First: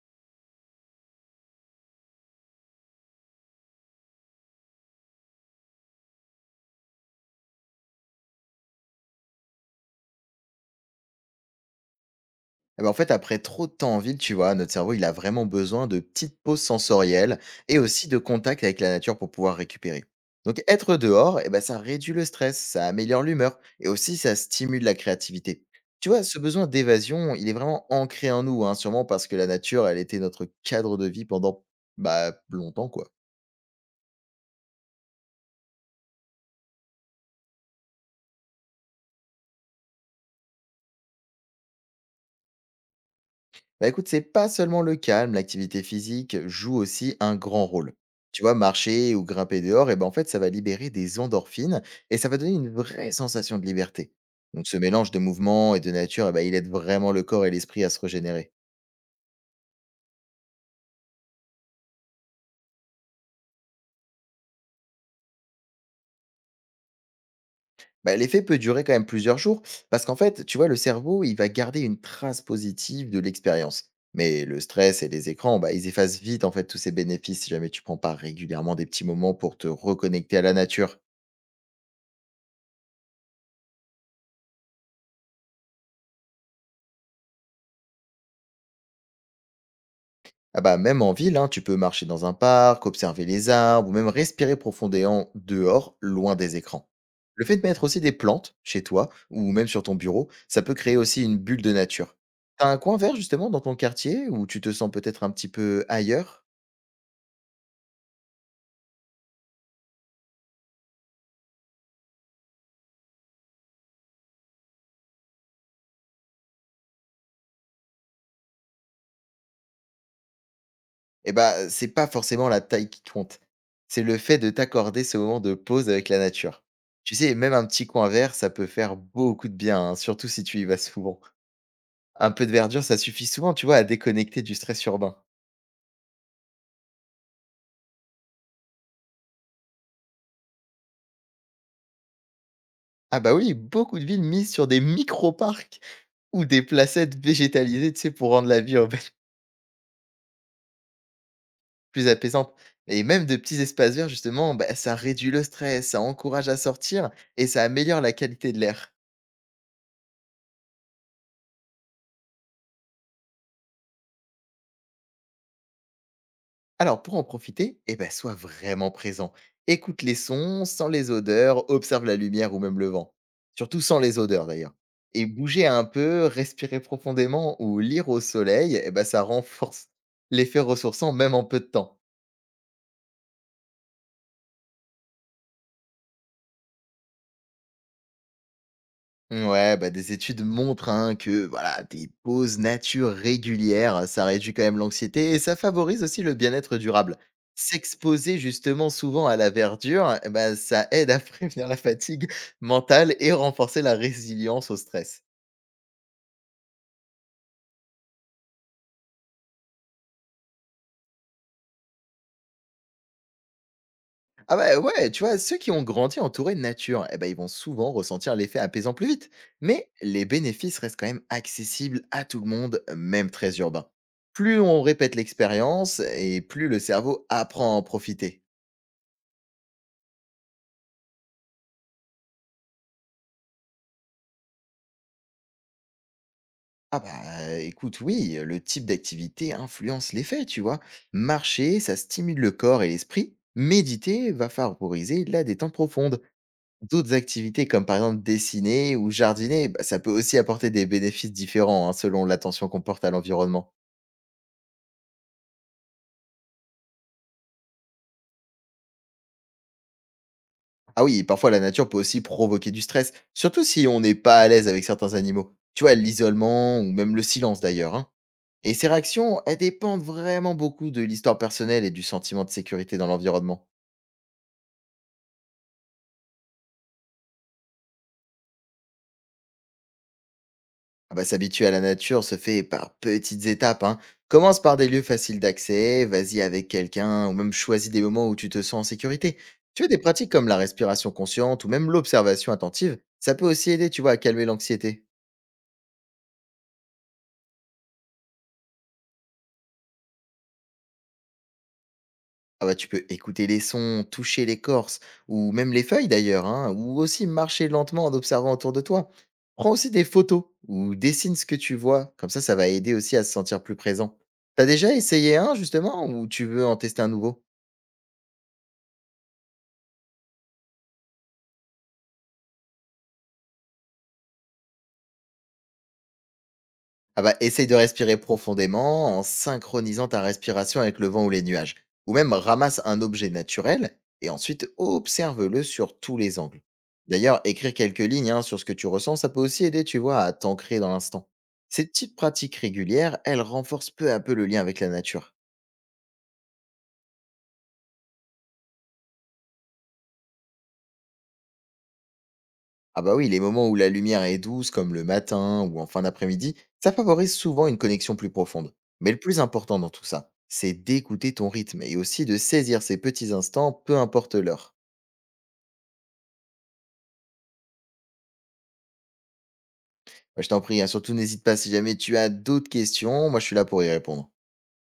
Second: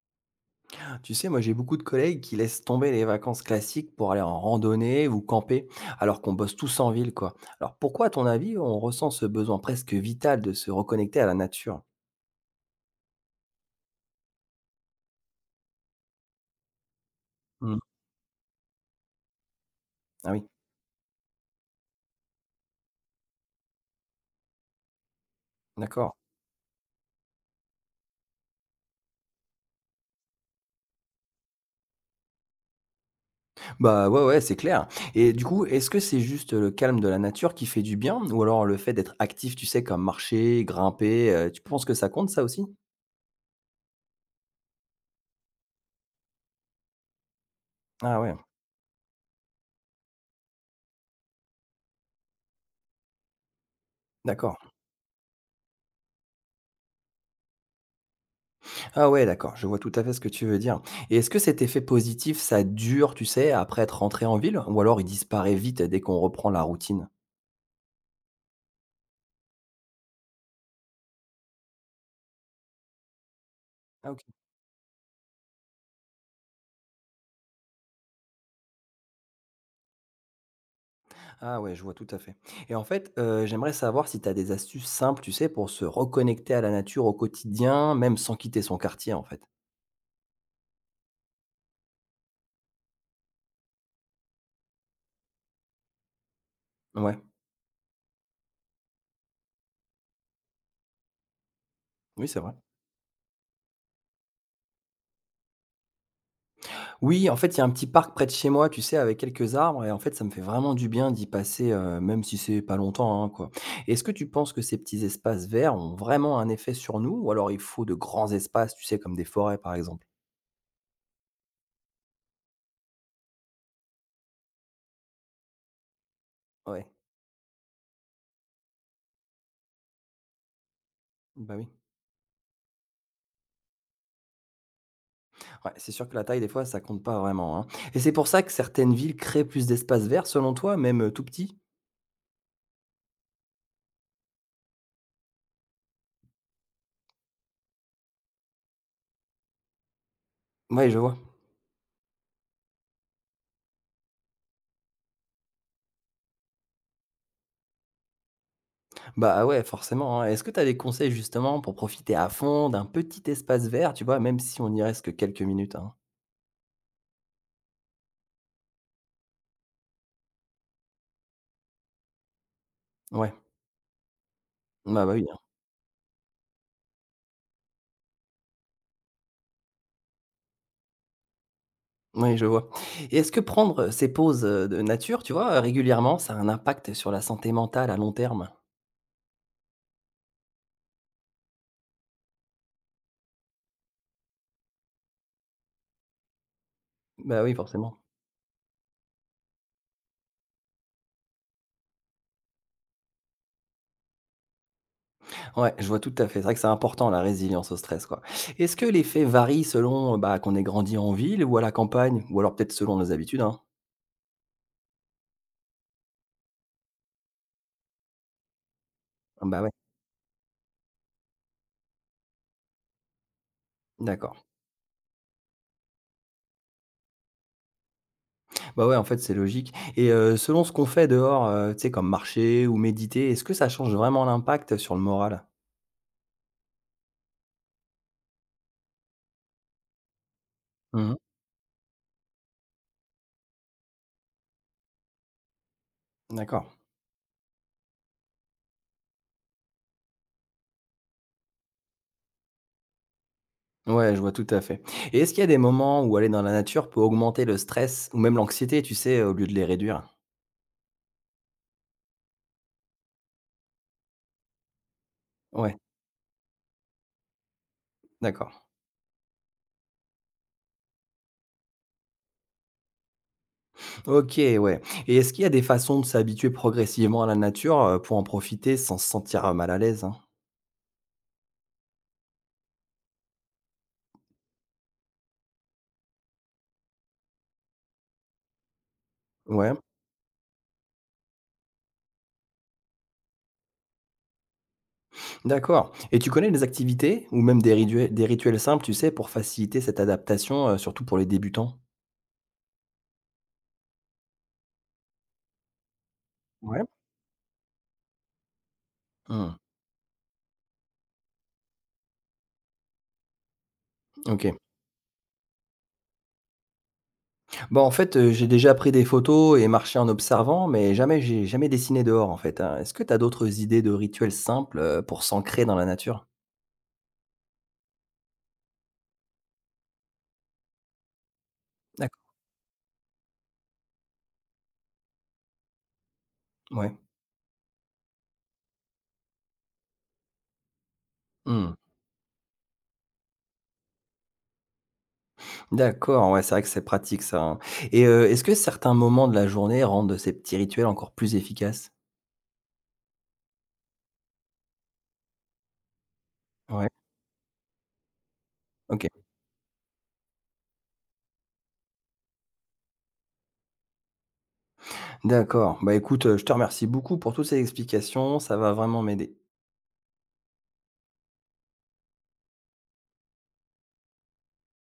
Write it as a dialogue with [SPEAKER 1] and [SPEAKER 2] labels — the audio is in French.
[SPEAKER 1] Tu sais, moi j'ai beaucoup de collègues qui laissent tomber les vacances classiques pour aller en randonnée ou camper, alors qu'on bosse tous en ville, quoi. Alors pourquoi, à ton avis, on ressent ce besoin presque vital de se reconnecter à la nature?
[SPEAKER 2] Eh ben, en fait, après trop de temps en ville, tu vois, notre cerveau, il a vraiment besoin de petites pauses sensorielles
[SPEAKER 1] Hmm.
[SPEAKER 2] et aussi de contact avec la nature pour pouvoir récupérer.
[SPEAKER 1] Ah oui,
[SPEAKER 2] Donc, être dehors, eh ben, ça réduit le stress, ça améliore l'humeur et aussi ça stimule la créativité. Tu
[SPEAKER 1] d'accord.
[SPEAKER 2] vois, ce besoin d'évasion, il est vraiment ancré en nous, hein, sûrement parce que la nature, elle était notre cadre de vie pendant bah, longtemps, quoi.
[SPEAKER 1] Bah ouais, ouais, c'est clair. Et du coup, est-ce que c'est juste le calme de la nature qui fait du bien, ou alors le fait d'être actif, tu sais, comme marcher, grimper, tu penses que ça compte ça aussi?
[SPEAKER 2] Bah écoute, c'est pas seulement le calme, l'activité physique joue aussi un grand rôle.
[SPEAKER 1] Ah ouais,
[SPEAKER 2] Tu vois, marcher ou grimper dehors, et ben en fait, ça va libérer des endorphines et ça va donner une vraie sensation de liberté. Donc
[SPEAKER 1] d'accord.
[SPEAKER 2] ce mélange de mouvement et de nature, eh ben, il aide vraiment le corps et l'esprit à se régénérer.
[SPEAKER 1] Ah ouais, d'accord, je vois tout à fait ce que tu veux dire. Et est-ce que cet effet positif, ça dure, tu sais, après être rentré en ville? Ou alors il disparaît vite dès qu'on reprend la routine?
[SPEAKER 2] Bah, l'effet peut durer quand même plusieurs jours, parce qu'en fait, tu vois, le cerveau, il va garder une trace positive de l'expérience.
[SPEAKER 1] Ah ok.
[SPEAKER 2] Mais le stress et les écrans, bah, ils effacent vite en fait tous ces bénéfices si jamais tu prends pas régulièrement des petits moments pour te reconnecter à la nature.
[SPEAKER 1] Ah ouais, je vois tout à fait. Et en fait, j'aimerais savoir si tu as des astuces simples, tu sais, pour se reconnecter à la nature au quotidien, même sans quitter son quartier, en fait?
[SPEAKER 2] Ah bah, même en ville, hein, tu peux marcher dans un parc, observer les arbres ou même respirer profondément dehors, loin des écrans.
[SPEAKER 1] Ouais,
[SPEAKER 2] Le fait de mettre aussi des plantes chez toi ou même sur ton bureau, ça peut créer aussi une bulle de nature.
[SPEAKER 1] oui, c'est vrai.
[SPEAKER 2] T'as un coin vert justement dans ton quartier où tu te sens peut-être un petit peu ailleurs.
[SPEAKER 1] Oui, en fait, il y a un petit parc près de chez moi, tu sais, avec quelques arbres et en fait, ça me fait vraiment du bien d'y passer, même si c'est pas longtemps, hein, quoi. Est-ce que tu penses que ces petits espaces verts ont vraiment un effet sur nous ou alors il faut de grands espaces, tu sais, comme des forêts, par exemple?
[SPEAKER 2] Eh bah, c'est pas forcément la taille qui compte. C'est le fait de t'accorder ce moment de pause avec la nature.
[SPEAKER 1] Ouais,
[SPEAKER 2] Tu sais, même un petit coin vert, ça peut faire beaucoup de bien, hein, surtout si tu y vas souvent.
[SPEAKER 1] bah, oui.
[SPEAKER 2] Un peu de verdure, ça suffit souvent, tu vois, à déconnecter du stress urbain.
[SPEAKER 1] Ouais, c'est sûr que la taille, des fois, ça compte pas vraiment, hein, et c'est pour ça que certaines villes créent plus d'espaces verts selon toi, même, tout petits?
[SPEAKER 2] Ah bah oui, beaucoup de villes misent sur des micro-parcs ou des placettes végétalisées, tu sais, pour rendre la vie urbaine
[SPEAKER 1] Ouais, je vois.
[SPEAKER 2] plus apaisante. Et même de petits espaces verts, justement, bah, ça réduit le stress, ça encourage à sortir et ça améliore la qualité de l'air.
[SPEAKER 1] Bah, ah ouais, forcément, hein. Est-ce que tu as des conseils, justement, pour profiter à fond d'un petit espace vert, tu vois, même si on n'y reste que quelques minutes, hein?
[SPEAKER 2] Alors pour en profiter, eh ben, sois vraiment présent. Écoute les sons, sens les odeurs, observe la lumière ou même le vent.
[SPEAKER 1] Ouais.
[SPEAKER 2] Surtout sans les odeurs d'ailleurs.
[SPEAKER 1] Bah bah, oui,
[SPEAKER 2] Et
[SPEAKER 1] hein.
[SPEAKER 2] bouger un peu, respirer profondément ou lire au soleil, eh ben, ça renforce l'effet ressourçant même en peu de temps.
[SPEAKER 1] Oui, je vois. Et est-ce que prendre, ces pauses, de nature, tu vois, régulièrement, ça a un impact sur la santé mentale à long terme?
[SPEAKER 2] Ouais, bah, des études montrent hein, que voilà, des pauses nature régulières, ça réduit quand même l'anxiété et ça favorise aussi le bien-être durable.
[SPEAKER 1] Bah, oui, forcément.
[SPEAKER 2] S'exposer justement souvent à la verdure, eh ben, ça aide à prévenir la fatigue mentale et renforcer la résilience au stress.
[SPEAKER 1] Ouais, je vois tout à fait. C'est vrai que c'est important la résilience au stress, quoi. Est-ce que l'effet varie selon, bah, qu'on ait grandi en ville ou à la campagne? Ou alors peut-être selon nos habitudes, hein?
[SPEAKER 2] Ah bah, ouais, tu vois, ceux qui ont grandi entourés de nature, eh ben, ils vont souvent ressentir l'effet apaisant plus vite.
[SPEAKER 1] Ah bah, ouais,
[SPEAKER 2] Mais les bénéfices restent quand même accessibles à tout le monde, même très urbain.
[SPEAKER 1] d'accord.
[SPEAKER 2] Plus on répète l'expérience et plus le cerveau apprend à en profiter.
[SPEAKER 1] Bah, ouais, en fait, c'est logique et selon ce qu'on fait dehors, tu sais, comme marcher ou méditer, est-ce que ça change vraiment l'impact sur le moral?
[SPEAKER 2] Ah bah écoute, oui, le type d'activité influence l'effet, tu vois.
[SPEAKER 1] Mmh.
[SPEAKER 2] Marcher, ça stimule le corps et l'esprit. Méditer va favoriser la détente profonde.
[SPEAKER 1] D'accord.
[SPEAKER 2] D'autres activités comme par exemple dessiner ou jardiner, bah, ça peut aussi apporter des bénéfices différents hein, selon l'attention qu'on porte à l'environnement.
[SPEAKER 1] Ouais, je vois tout à fait. Et est-ce qu'il y a des moments où aller dans la nature peut augmenter le stress ou même l'anxiété, tu sais, au lieu de les réduire?
[SPEAKER 2] Ah oui, et parfois la nature peut aussi provoquer du stress, surtout si on n'est pas à l'aise avec certains animaux.
[SPEAKER 1] Ouais,
[SPEAKER 2] Tu vois, l'isolement ou même le silence d'ailleurs, hein.
[SPEAKER 1] d'accord.
[SPEAKER 2] Et ces réactions, elles dépendent vraiment beaucoup de l'histoire personnelle et du sentiment de sécurité dans l'environnement.
[SPEAKER 1] OK, ouais. Et est-ce qu'il y a des façons de s'habituer progressivement à la nature, pour en profiter sans se sentir, mal à l'aise, hein?
[SPEAKER 2] Ah bah, s'habituer à la nature se fait par petites étapes, hein. Commence par des lieux faciles d'accès, vas-y avec quelqu'un, ou même choisis des moments où tu te sens en sécurité.
[SPEAKER 1] Ouais,
[SPEAKER 2] Tu vois, des pratiques comme la respiration consciente ou même l'observation attentive, ça peut aussi aider, tu vois, à calmer l'anxiété.
[SPEAKER 1] d'accord. Et tu connais des activités ou même des rituels simples, tu sais, pour faciliter cette adaptation, surtout pour les débutants?
[SPEAKER 2] Ah bah, tu peux écouter les sons, toucher l'écorce, ou même les feuilles d'ailleurs, hein,
[SPEAKER 1] Ouais?
[SPEAKER 2] ou aussi marcher lentement en observant autour de toi.
[SPEAKER 1] Mmh,
[SPEAKER 2] Prends aussi des photos ou dessine ce que tu vois, comme ça va aider aussi à se sentir plus présent.
[SPEAKER 1] OK.
[SPEAKER 2] T'as déjà essayé un justement, ou tu veux en tester un nouveau?
[SPEAKER 1] Bah, en fait, j'ai déjà pris des photos et marché en observant, mais jamais j'ai jamais dessiné dehors, en fait, hein. Est-ce que tu as d'autres idées de rituels simples, pour s'ancrer dans la nature?
[SPEAKER 2] Ah bah, essaye de respirer profondément en synchronisant ta respiration avec le vent ou les nuages. Ou
[SPEAKER 1] D'accord,
[SPEAKER 2] même ramasse un objet naturel et ensuite observe-le sur tous les angles.
[SPEAKER 1] ouais.
[SPEAKER 2] D'ailleurs, écrire quelques lignes hein, sur ce que tu ressens, ça peut aussi aider, tu vois, à t'ancrer dans l'instant.
[SPEAKER 1] Mmh.
[SPEAKER 2] Ces petites pratiques régulières, elles renforcent peu à peu le lien avec la nature.
[SPEAKER 1] D'accord, ouais, c'est vrai que c'est pratique ça, hein, et est-ce que certains moments de la journée rendent ces petits rituels encore plus efficaces?
[SPEAKER 2] Ah bah oui, les moments où la lumière est douce, comme le matin ou en fin d'après-midi,
[SPEAKER 1] Ouais,
[SPEAKER 2] ça favorise souvent une connexion plus profonde.
[SPEAKER 1] OK.
[SPEAKER 2] Mais le plus important dans tout ça, c'est d'écouter ton rythme et aussi de saisir ces petits instants, peu importe l'heure.
[SPEAKER 1] D'accord. Bah, écoute, je te remercie beaucoup pour toutes ces explications, ça va vraiment m'aider.
[SPEAKER 2] Moi, je t'en prie, hein, surtout n'hésite pas si jamais tu as d'autres questions, moi je suis là pour y répondre.